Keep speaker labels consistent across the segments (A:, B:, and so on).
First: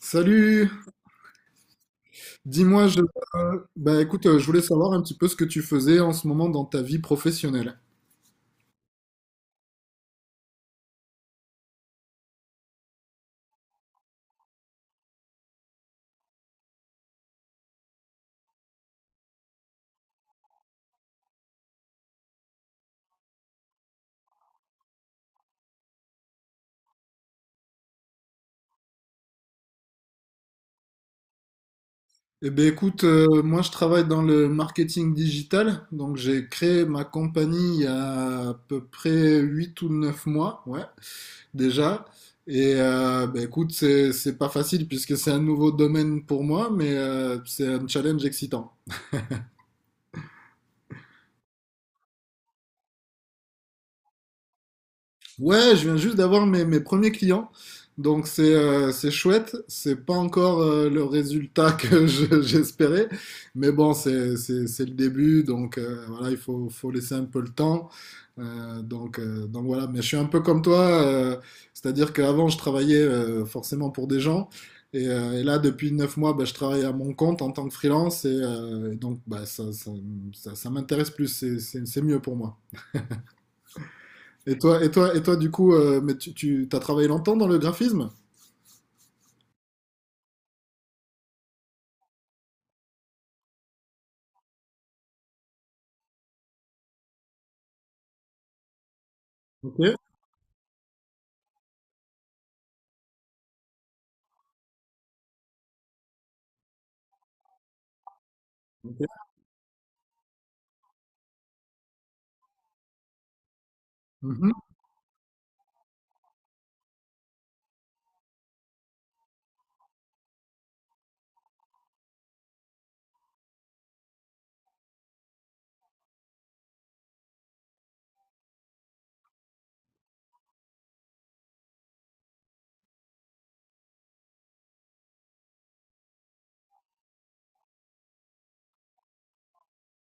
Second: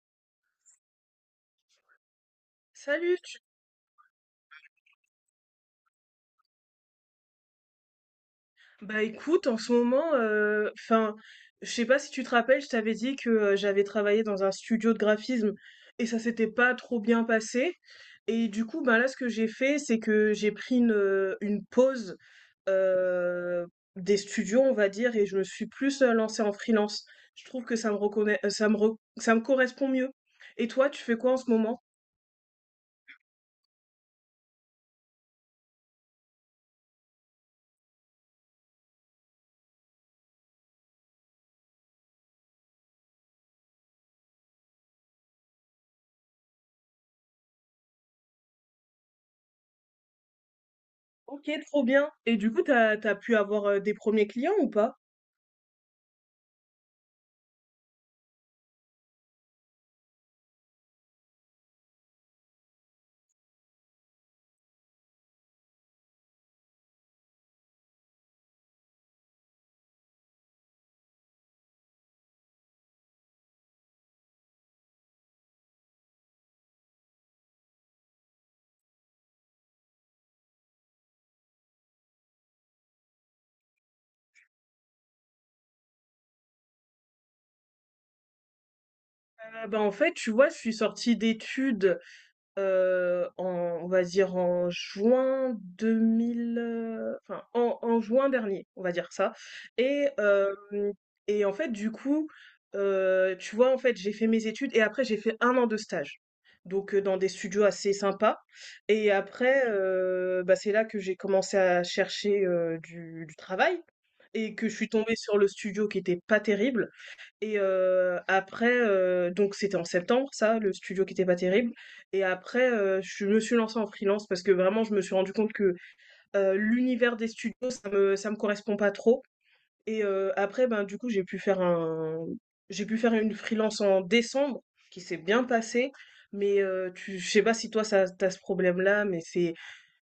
A: Salut, dis-moi,
B: Salut,
A: bah écoute, je voulais savoir un petit peu ce que tu faisais en ce moment dans ta vie professionnelle.
B: bah écoute, en ce moment, enfin, je sais pas si tu te rappelles, je t'avais dit que j'avais travaillé dans un studio de graphisme et ça s'était pas trop bien passé. Et du coup, bah là, ce que j'ai fait, c'est que j'ai pris une pause euh, des studios, on va dire, et je me suis plus lancée en freelance. Je trouve que ça me reconnaît, ça me correspond mieux. Et toi, tu fais quoi en ce moment?
A: Eh ben écoute, moi je travaille dans le marketing digital, donc j'ai créé ma compagnie il y a à peu près 8 ou 9 mois, ouais, déjà. Et bah écoute, c'est pas facile puisque c'est un nouveau domaine pour moi, mais c'est un challenge excitant.
B: Ok, trop bien. Et du coup, t'as pu avoir des premiers clients ou pas?
A: Ouais, je viens juste d'avoir mes premiers clients. Donc c'est chouette, c'est pas encore le résultat que j'espérais, mais bon c'est le début, donc voilà, il faut laisser un peu le temps. Donc voilà. Mais je suis un peu comme toi, c'est-à-dire qu'avant je travaillais forcément pour des gens, et là depuis 9 mois, bah, je travaille à mon compte en tant que freelance, et donc bah ça m'intéresse plus, c'est mieux pour moi. Et toi, du coup, mais tu as travaillé longtemps dans le graphisme?
B: Bah, en fait, tu vois, je suis sortie d'études. En on va dire en juin 2000, enfin en juin dernier, on va dire ça.
A: Ok.
B: Et hem et en fait, du coup, tu vois, en fait j'ai fait mes études et après j'ai fait un an de stage. Donc, dans des studios assez sympas. Et
A: Ok.
B: après, bah, c'est là que j'ai commencé à chercher, du travail
A: Mhm.
B: et que je suis tombée sur le studio qui était pas terrible. Et après, donc c'était en septembre ça, le studio qui était pas terrible. Et après, je me suis lancée en freelance parce que vraiment je me suis rendue compte que l'univers des studios, ça me correspond pas trop. Et après, ben, du coup, j'ai pu faire une freelance en décembre qui s'est bien passée. Mais tu je sais pas si toi ça t'as ce problème-là, mais c'est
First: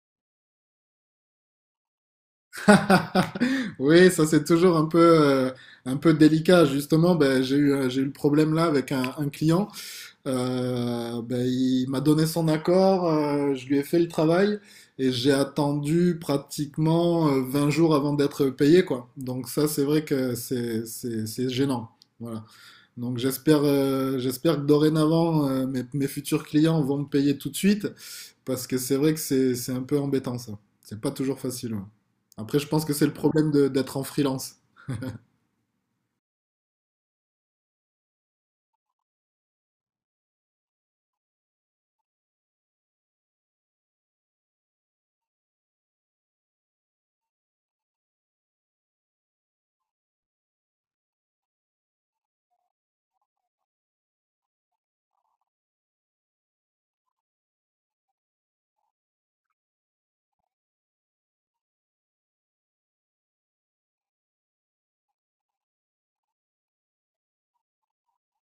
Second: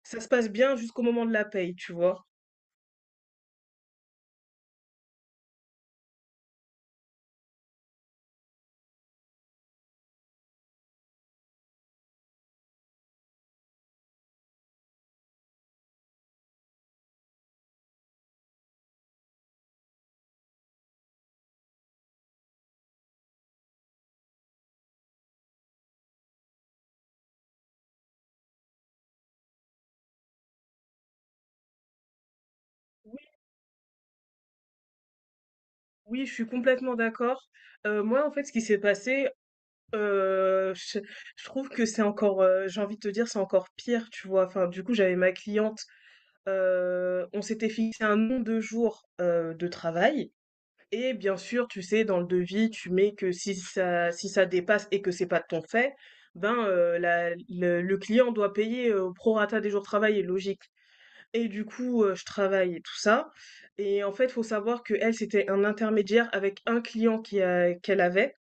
B: ça se passe bien jusqu'au moment de la paye, tu vois?
A: Oui, ça c'est toujours un peu délicat. Justement, ben, j'ai eu le problème là avec un client. Ben, il m'a donné son accord, je lui ai fait le travail et j'ai attendu pratiquement 20 jours avant d'être payé, quoi. Donc ça, c'est vrai que c'est gênant. Voilà. Donc j'espère que dorénavant, mes futurs clients vont me payer tout de suite, parce que c'est vrai que c'est un peu embêtant ça. C'est pas toujours facile. Ouais. Après, je pense que c'est le
B: Oui,
A: problème d'être en freelance.
B: oui, je suis complètement d'accord. Moi, en fait, ce qui s'est passé. Heu, je je trouve que c'est encore, j'ai envie de te dire, c'est encore pire, tu vois? Enfin, du coup, j'avais ma cliente, on s'était fixé un nombre de jours, de travail, et bien sûr, tu sais, dans le devis, tu mets que si ça dépasse et que c'est pas de ton fait, ben, la le client doit payer, au prorata des jours de travaillés, logique. Et du coup, je travaille et tout ça. Et en fait, faut savoir que elle, c'était un intermédiaire avec un client qui a qu'elle avait.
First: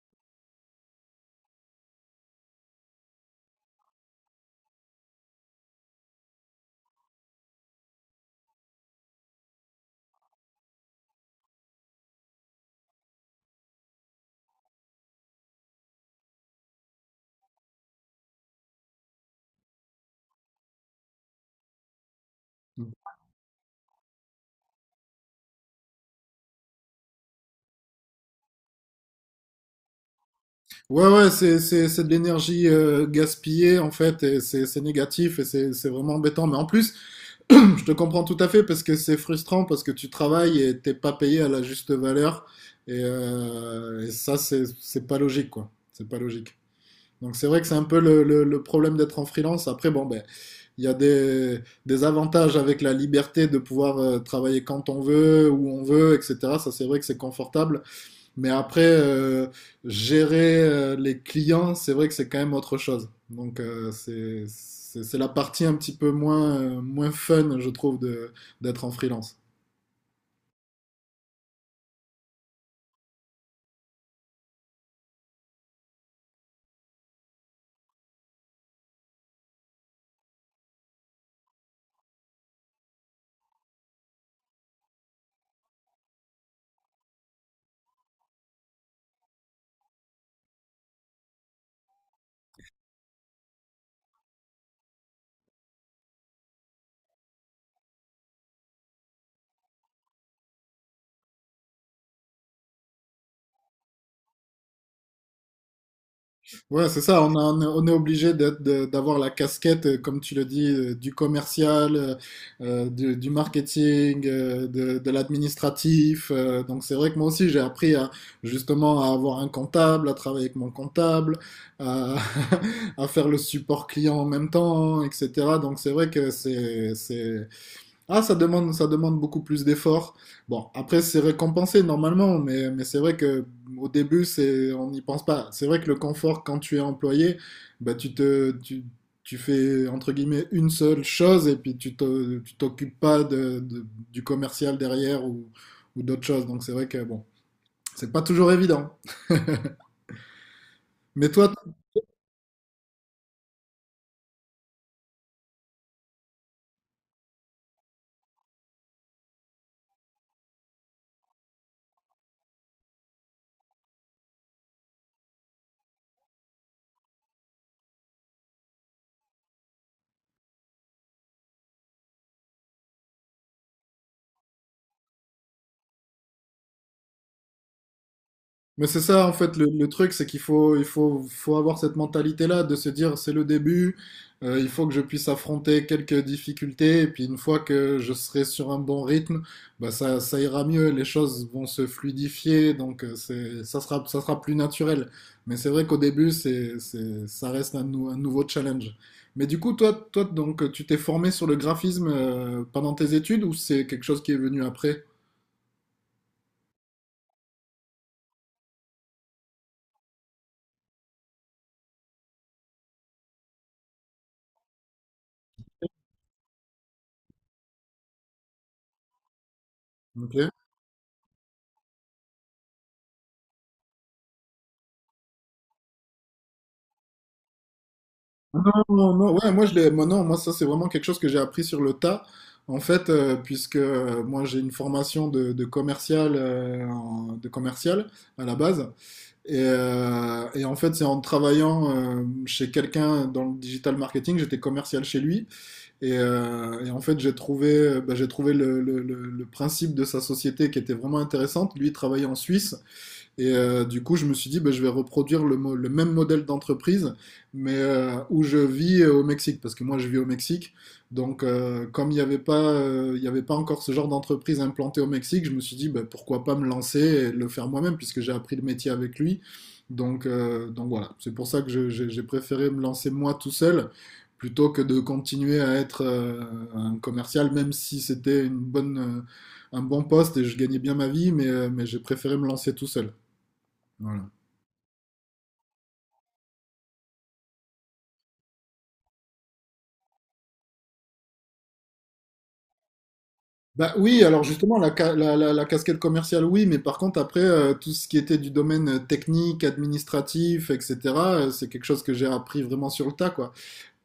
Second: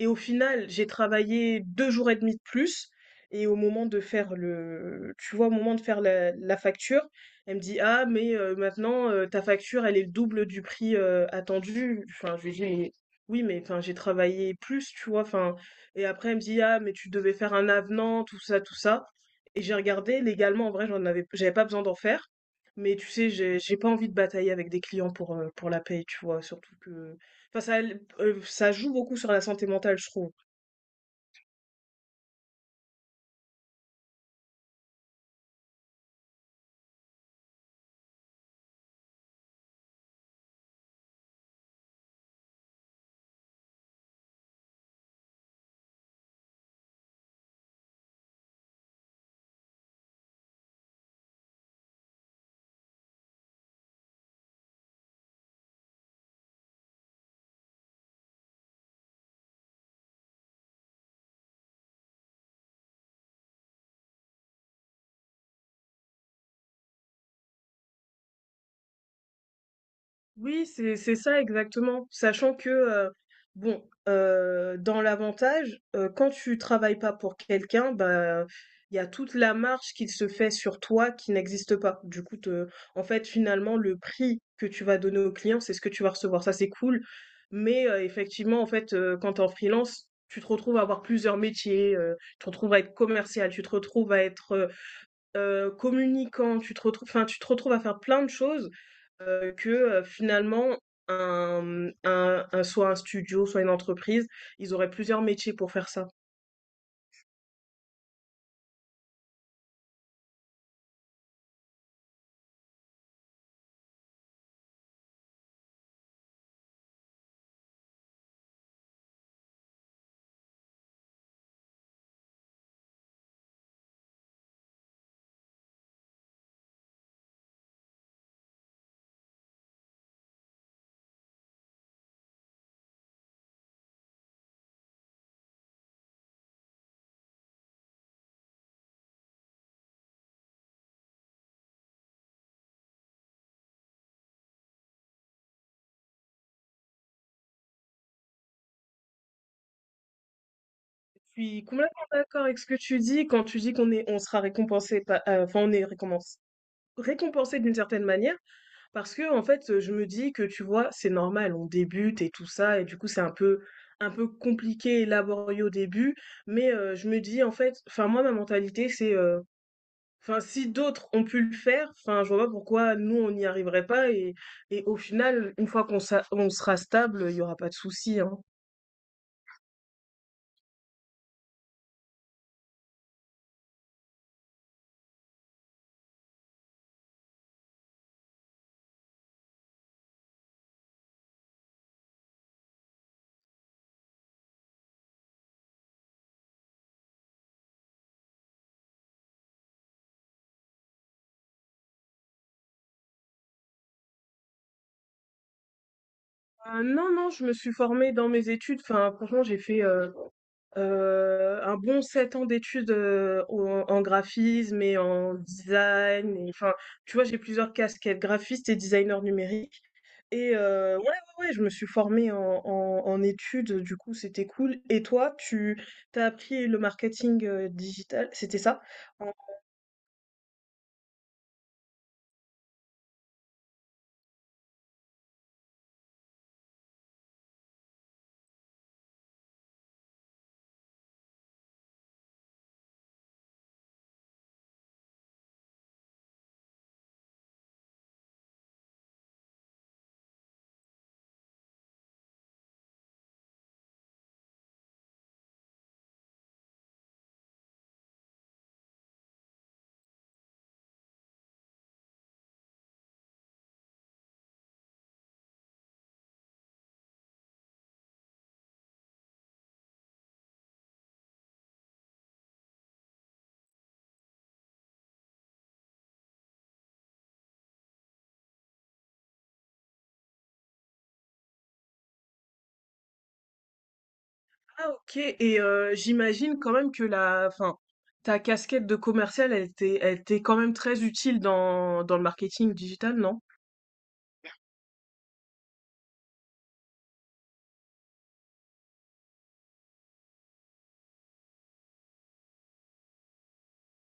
B: Et au final, j'ai travaillé 2 jours et demi de plus. Et au moment de faire le tu vois, au moment de faire la facture, elle me dit: «Ah mais maintenant, ta facture, elle est le double du prix, attendu». Enfin, je lui dis: «Mais oui, mais enfin, j'ai travaillé plus», tu vois? Enfin, et après, elle me dit: «Ah mais tu devais faire un avenant, tout ça, tout ça». Et j'ai regardé, légalement, en vrai, j'avais pas besoin d'en faire, mais tu sais, j'ai pas envie de batailler avec des clients pour la paye, tu vois? Surtout que, enfin, ça joue beaucoup sur la santé mentale, je trouve.
A: Ouais, ouais, c'est de l'énergie gaspillée, en fait, et c'est négatif et c'est vraiment embêtant. Mais en plus, je te comprends tout à fait parce que c'est frustrant, parce que tu travailles et t'es pas payé à la juste valeur. Et ça, c'est pas logique, quoi. C'est pas logique. Donc c'est vrai que c'est un peu le problème d'être en freelance. Après, bon, ben, il y a des avantages, avec la liberté de pouvoir travailler quand on veut, où on veut, etc. Ça, c'est vrai que c'est confortable. Mais après, gérer les clients, c'est vrai que c'est quand même autre chose. Donc c'est la partie un petit peu moins, moins fun, je trouve, d'être en freelance.
B: Oui, c'est ça exactement. Sachant que, bon, dans l'avantage, quand tu travailles pas pour quelqu'un, bah, il y a toute la marge qu'il se fait sur toi qui n'existe pas. Du coup, te en fait, finalement, le prix que tu vas donner au client, c'est ce que tu vas recevoir. Ça, c'est cool, mais effectivement, en fait, quand tu es en freelance, tu te retrouves à avoir plusieurs métiers, tu te retrouves à être commercial, tu te retrouves à être, communicant, tu te retrouves, enfin, tu te retrouves à faire plein de choses, que, finalement un, mmh, un soit un studio, soit une entreprise, ils auraient plusieurs métiers pour faire ça.
A: Ouais, c'est ça, on est obligé d'avoir la casquette, comme tu le dis, du commercial, du marketing, de l'administratif. Donc c'est vrai que moi aussi, j'ai appris justement à avoir un comptable, à travailler avec mon comptable, à, à faire le support client en même temps, etc. Donc c'est vrai que ah, ça demande beaucoup plus d'efforts. Bon, après, c'est récompensé normalement, mais c'est vrai que au début, on n'y pense pas. C'est vrai que le confort, quand tu es employé, bah, tu fais, entre guillemets, une seule chose, et puis tu t'occupes pas du commercial derrière ou d'autres choses. Donc, c'est vrai que, bon, c'est pas toujours évident. Mais
B: Je
A: toi.
B: suis complètement d'accord avec ce que tu dis quand tu dis qu'on est on sera récompensé pa enfin, on est récompensé, récompensé d'une certaine manière, parce que, en fait, je me dis que, tu vois, c'est normal, on débute et tout ça, et du coup, c'est un peu compliqué et laborieux au début. Mais je me dis, en fait, enfin, moi ma mentalité c'est, enfin, si d'autres ont pu le faire, enfin, je vois pas pourquoi nous on n'y arriverait pas. Et et au final, une fois on sera stable, il y aura pas de souci, hein.
A: Mais c'est ça, en fait, le truc, c'est qu'faut avoir cette mentalité-là, de se dire, c'est le début, il faut que je puisse affronter quelques difficultés, et puis une fois que je serai sur un bon rythme, bah ça ira mieux, les choses vont se fluidifier, donc ça sera plus naturel. Mais c'est vrai qu'au début, ça reste un nouveau challenge. Mais du coup, toi, donc, tu t'es formé sur le graphisme, pendant tes études, ou c'est quelque chose qui est venu après?
B: Ah, non, non, je me suis formée dans mes études. Enfin, franchement, j'ai fait un bon 7 ans d'études en graphisme et en design. Et, enfin, tu vois, j'ai plusieurs casquettes, graphiste et designer numérique.
A: Ok.
B: Et ouais, ouais, ouais, je me suis formée en études, du coup, c'était cool. Et toi, tu t'as appris le marketing, digital, c'était
A: Non,
B: ça?
A: non,
B: En
A: non, ouais, moi, non, moi, ça, c'est vraiment quelque chose que j'ai appris sur le tas, en fait, puisque moi, j'ai une formation de commercial, de commercial à la base, et en fait, c'est en travaillant chez quelqu'un dans le digital marketing, j'étais commercial chez lui. Et en fait, bah, j'ai trouvé le principe de sa société, qui était vraiment intéressante. Lui, il travaillait en Suisse, et du coup, je me suis dit, bah, je vais reproduire le même modèle d'entreprise, mais où je vis, au Mexique, parce que moi, je vis au Mexique. Donc, comme il n'y avait pas, il y avait pas encore ce genre d'entreprise implantée au Mexique, je me suis dit, bah, pourquoi pas me lancer et le faire moi-même, puisque j'ai appris le métier avec lui. Donc, voilà, c'est pour ça que j'ai préféré me lancer moi tout seul, plutôt que de continuer à être un commercial, même si c'était un bon poste et je gagnais bien ma vie, mais j'ai préféré me lancer tout seul. Voilà.
B: ah, OK. Et j'imagine quand même que, la enfin, ta casquette de commercial, elle était quand même très utile dans le marketing digital, non?
A: Bah oui, alors justement, la, ca- la- la- la casquette commerciale, oui, mais par contre, après, tout ce qui était du domaine technique, administratif, etc., c'est quelque chose que j'ai appris vraiment sur le tas, quoi.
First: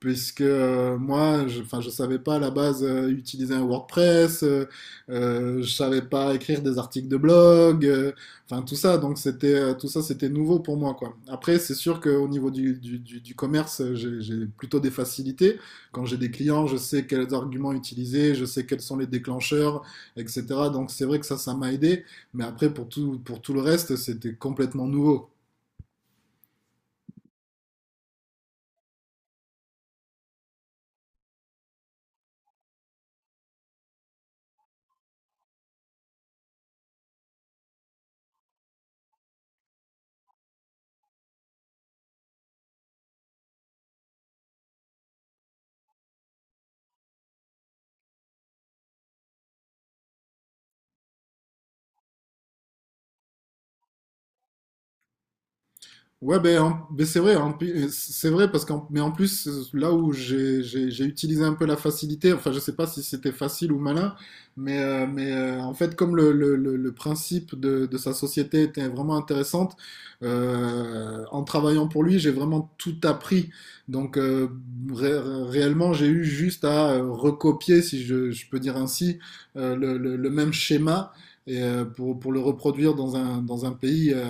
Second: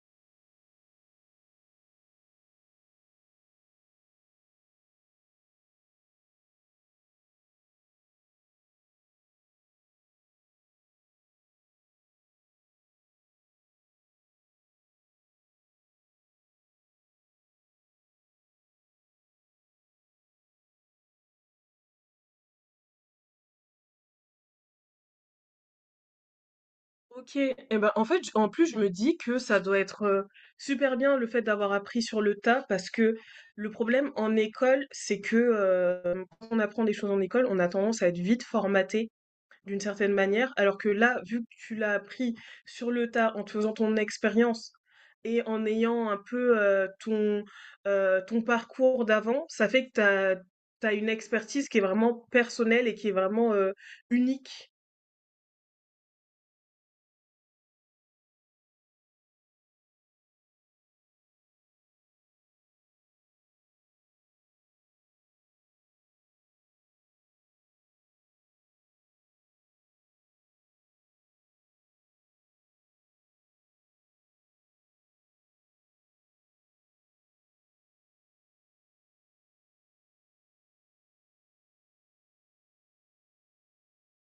A: Puisque moi, enfin, je savais pas à la base utiliser un WordPress, je savais pas écrire des articles de blog, enfin tout ça. Donc c'était tout ça, c'était nouveau pour moi, quoi. Après, c'est sûr qu'au niveau du commerce, j'ai plutôt des facilités. Quand j'ai des clients, je sais quels arguments utiliser, je sais quels sont les déclencheurs, etc. Donc c'est vrai que ça m'a aidé. Mais après, pour tout le reste, c'était complètement nouveau.
B: OK, et ben, en fait, j en plus, je me dis que ça doit être, super bien le fait d'avoir appris sur le tas, parce que le problème en école, c'est que, quand on apprend des choses en école, on a tendance à être vite formaté d'une certaine manière. Alors que là, vu que tu l'as appris sur le tas en te faisant ton expérience et en ayant un peu, ton parcours d'avant, ça fait que t'as une expertise qui est vraiment personnelle et qui est vraiment, unique.
A: Ouais, ben, ben, c'est vrai, c'est vrai, mais en plus là où j'ai utilisé un peu la facilité, enfin je sais pas si c'était facile ou malin, en fait, comme le principe de sa société était vraiment intéressante, en travaillant pour lui j'ai vraiment tout appris, donc ré- réellement j'ai eu juste à recopier, si je peux dire ainsi, le même schéma, et le reproduire dans dans un pays,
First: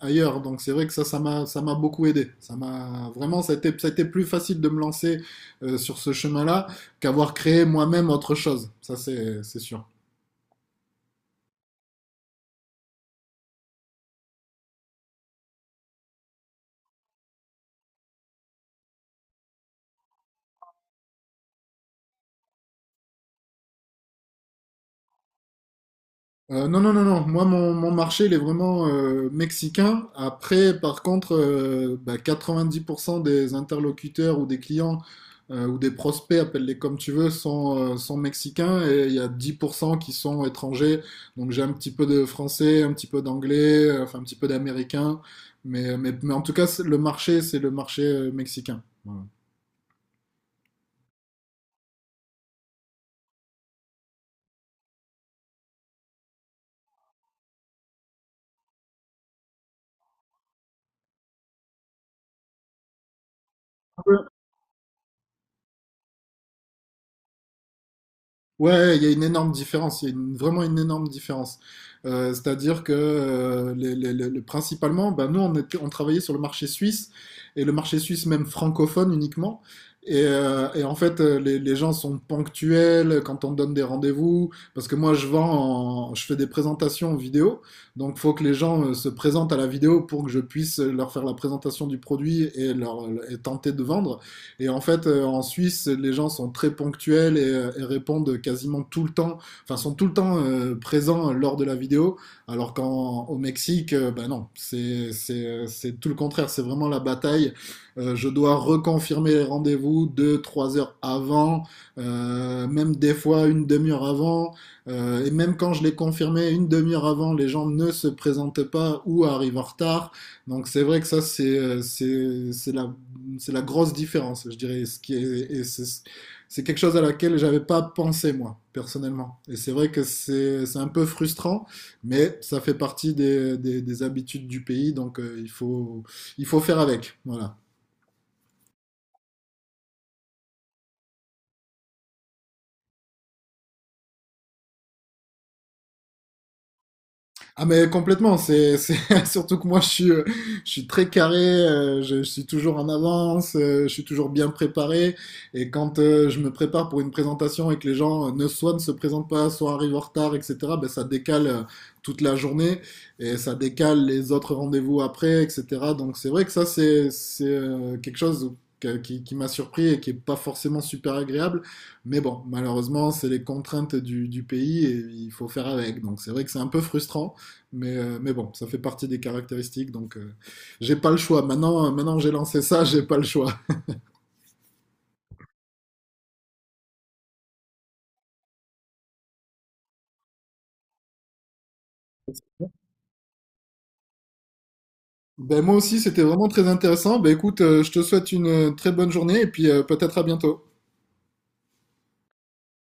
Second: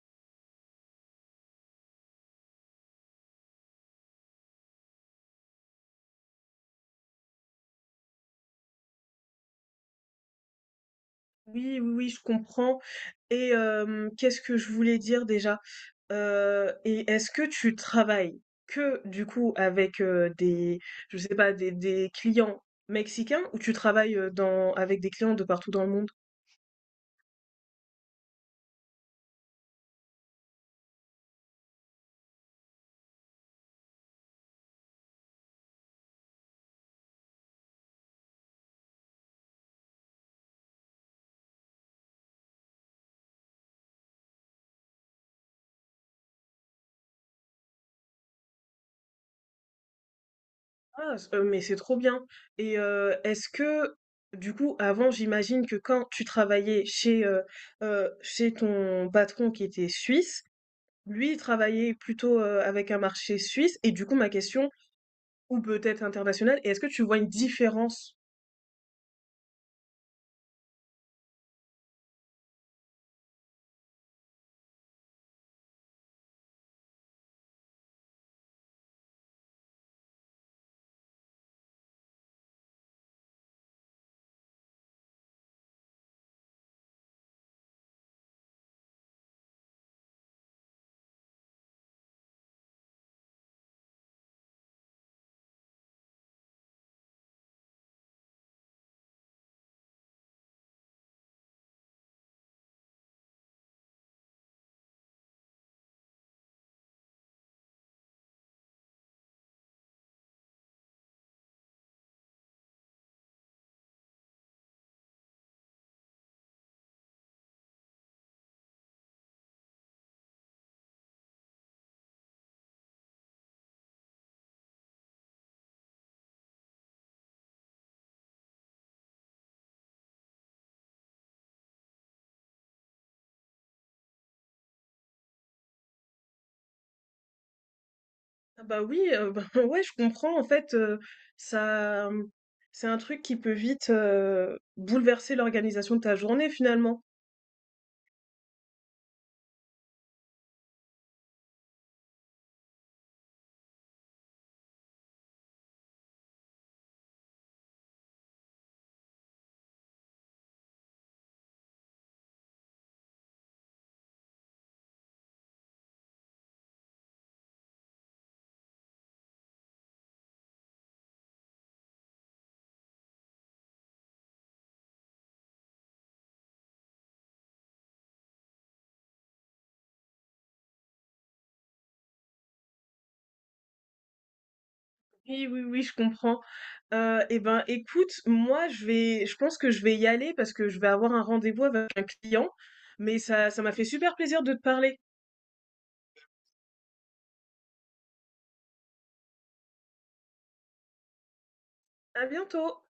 A: ailleurs. Donc c'est vrai que ça, ça m'a beaucoup aidé. Ça a été plus facile de me lancer sur ce chemin-là, qu'avoir créé moi-même autre chose. Ça, c'est sûr.
B: Oui, oui, oui, je comprends. Et qu'est-ce que je voulais dire déjà? Et est-ce que tu travailles que du coup avec, des je sais pas, des clients mexicains, ou tu travailles, dans avec des clients de partout dans le monde?
A: Non, non, non, non. Moi, mon marché, il est vraiment mexicain. Après, par contre, bah, 90% des interlocuteurs ou des clients, ou des prospects, appelle-les comme tu veux, sont mexicains, et il y a 10% qui sont étrangers. Donc, j'ai un petit peu de français, un petit peu d'anglais, enfin, un petit peu d'américain. Mais en tout cas, c'est le marché mexicain. Voilà.
B: Ah, s mais c'est trop bien. Et est-ce que, du coup, avant, j'imagine que quand tu travaillais chez, chez ton patron qui était suisse, lui il travaillait plutôt, avec un marché suisse, et du coup ma question. Ou peut-être international? Et est-ce que tu vois une différence?
A: Ouais, il y a une énorme différence, il y a vraiment une énorme différence. C'est-à-dire que principalement, ben, nous, on travaillait sur le marché suisse, et le marché suisse même francophone uniquement. Et en fait, les gens sont ponctuels quand on donne des rendez-vous, parce que moi, je vends, je fais des présentations vidéo, donc il faut que les gens se présentent à la vidéo pour que je puisse leur faire la présentation du produit et, et tenter de vendre. Et en fait, en Suisse, les gens sont très ponctuels et répondent quasiment tout le temps, enfin, sont tout le temps présents lors de la vidéo, alors qu'au Mexique, ben non, c'est tout le contraire, c'est vraiment la bataille. Je dois reconfirmer les rendez-vous 2, 3 heures avant, même des fois une demi-heure avant. Et même quand je l'ai confirmé une demi-heure avant, les gens ne se présentent pas ou arrivent en retard. Donc c'est vrai que ça, c'est la grosse différence, je dirais. Ce qui est, et c'est, quelque chose à laquelle j'avais pas pensé moi personnellement. Et c'est vrai que c'est un peu frustrant, mais ça fait partie des habitudes du pays, donc il faut faire avec. Voilà.
B: Ah bah oui, bah ouais, je comprends, en fait, ça, c'est un truc qui peut vite, bouleverser l'organisation de ta journée, finalement.
A: Ah mais complètement, surtout que moi je suis très carré, je suis toujours en avance, je suis toujours bien préparé, et quand je me prépare pour une présentation et que les gens ne se présentent pas, soit arrivent en retard, etc., ben ça décale toute la journée, et ça décale les autres rendez-vous après, etc. Donc c'est vrai que ça c'est quelque chose qui m'a surpris et qui est pas forcément super agréable. Mais bon, malheureusement, c'est les contraintes du pays, et il faut faire avec. Donc c'est vrai que c'est un peu frustrant. Mais bon, ça fait partie des caractéristiques, donc j'ai pas le choix. Maintenant que j'ai lancé ça, j'ai pas le choix.
B: Oui, oui, oui, je comprends. Et ben écoute, moi je pense que je vais y aller, parce que je vais avoir un rendez-vous avec un client, mais ça m'a fait super plaisir de te parler.
A: Ben, moi aussi, c'était vraiment très intéressant. Ben, écoute, je te souhaite une très bonne journée et puis peut-être à bientôt.
B: À bientôt.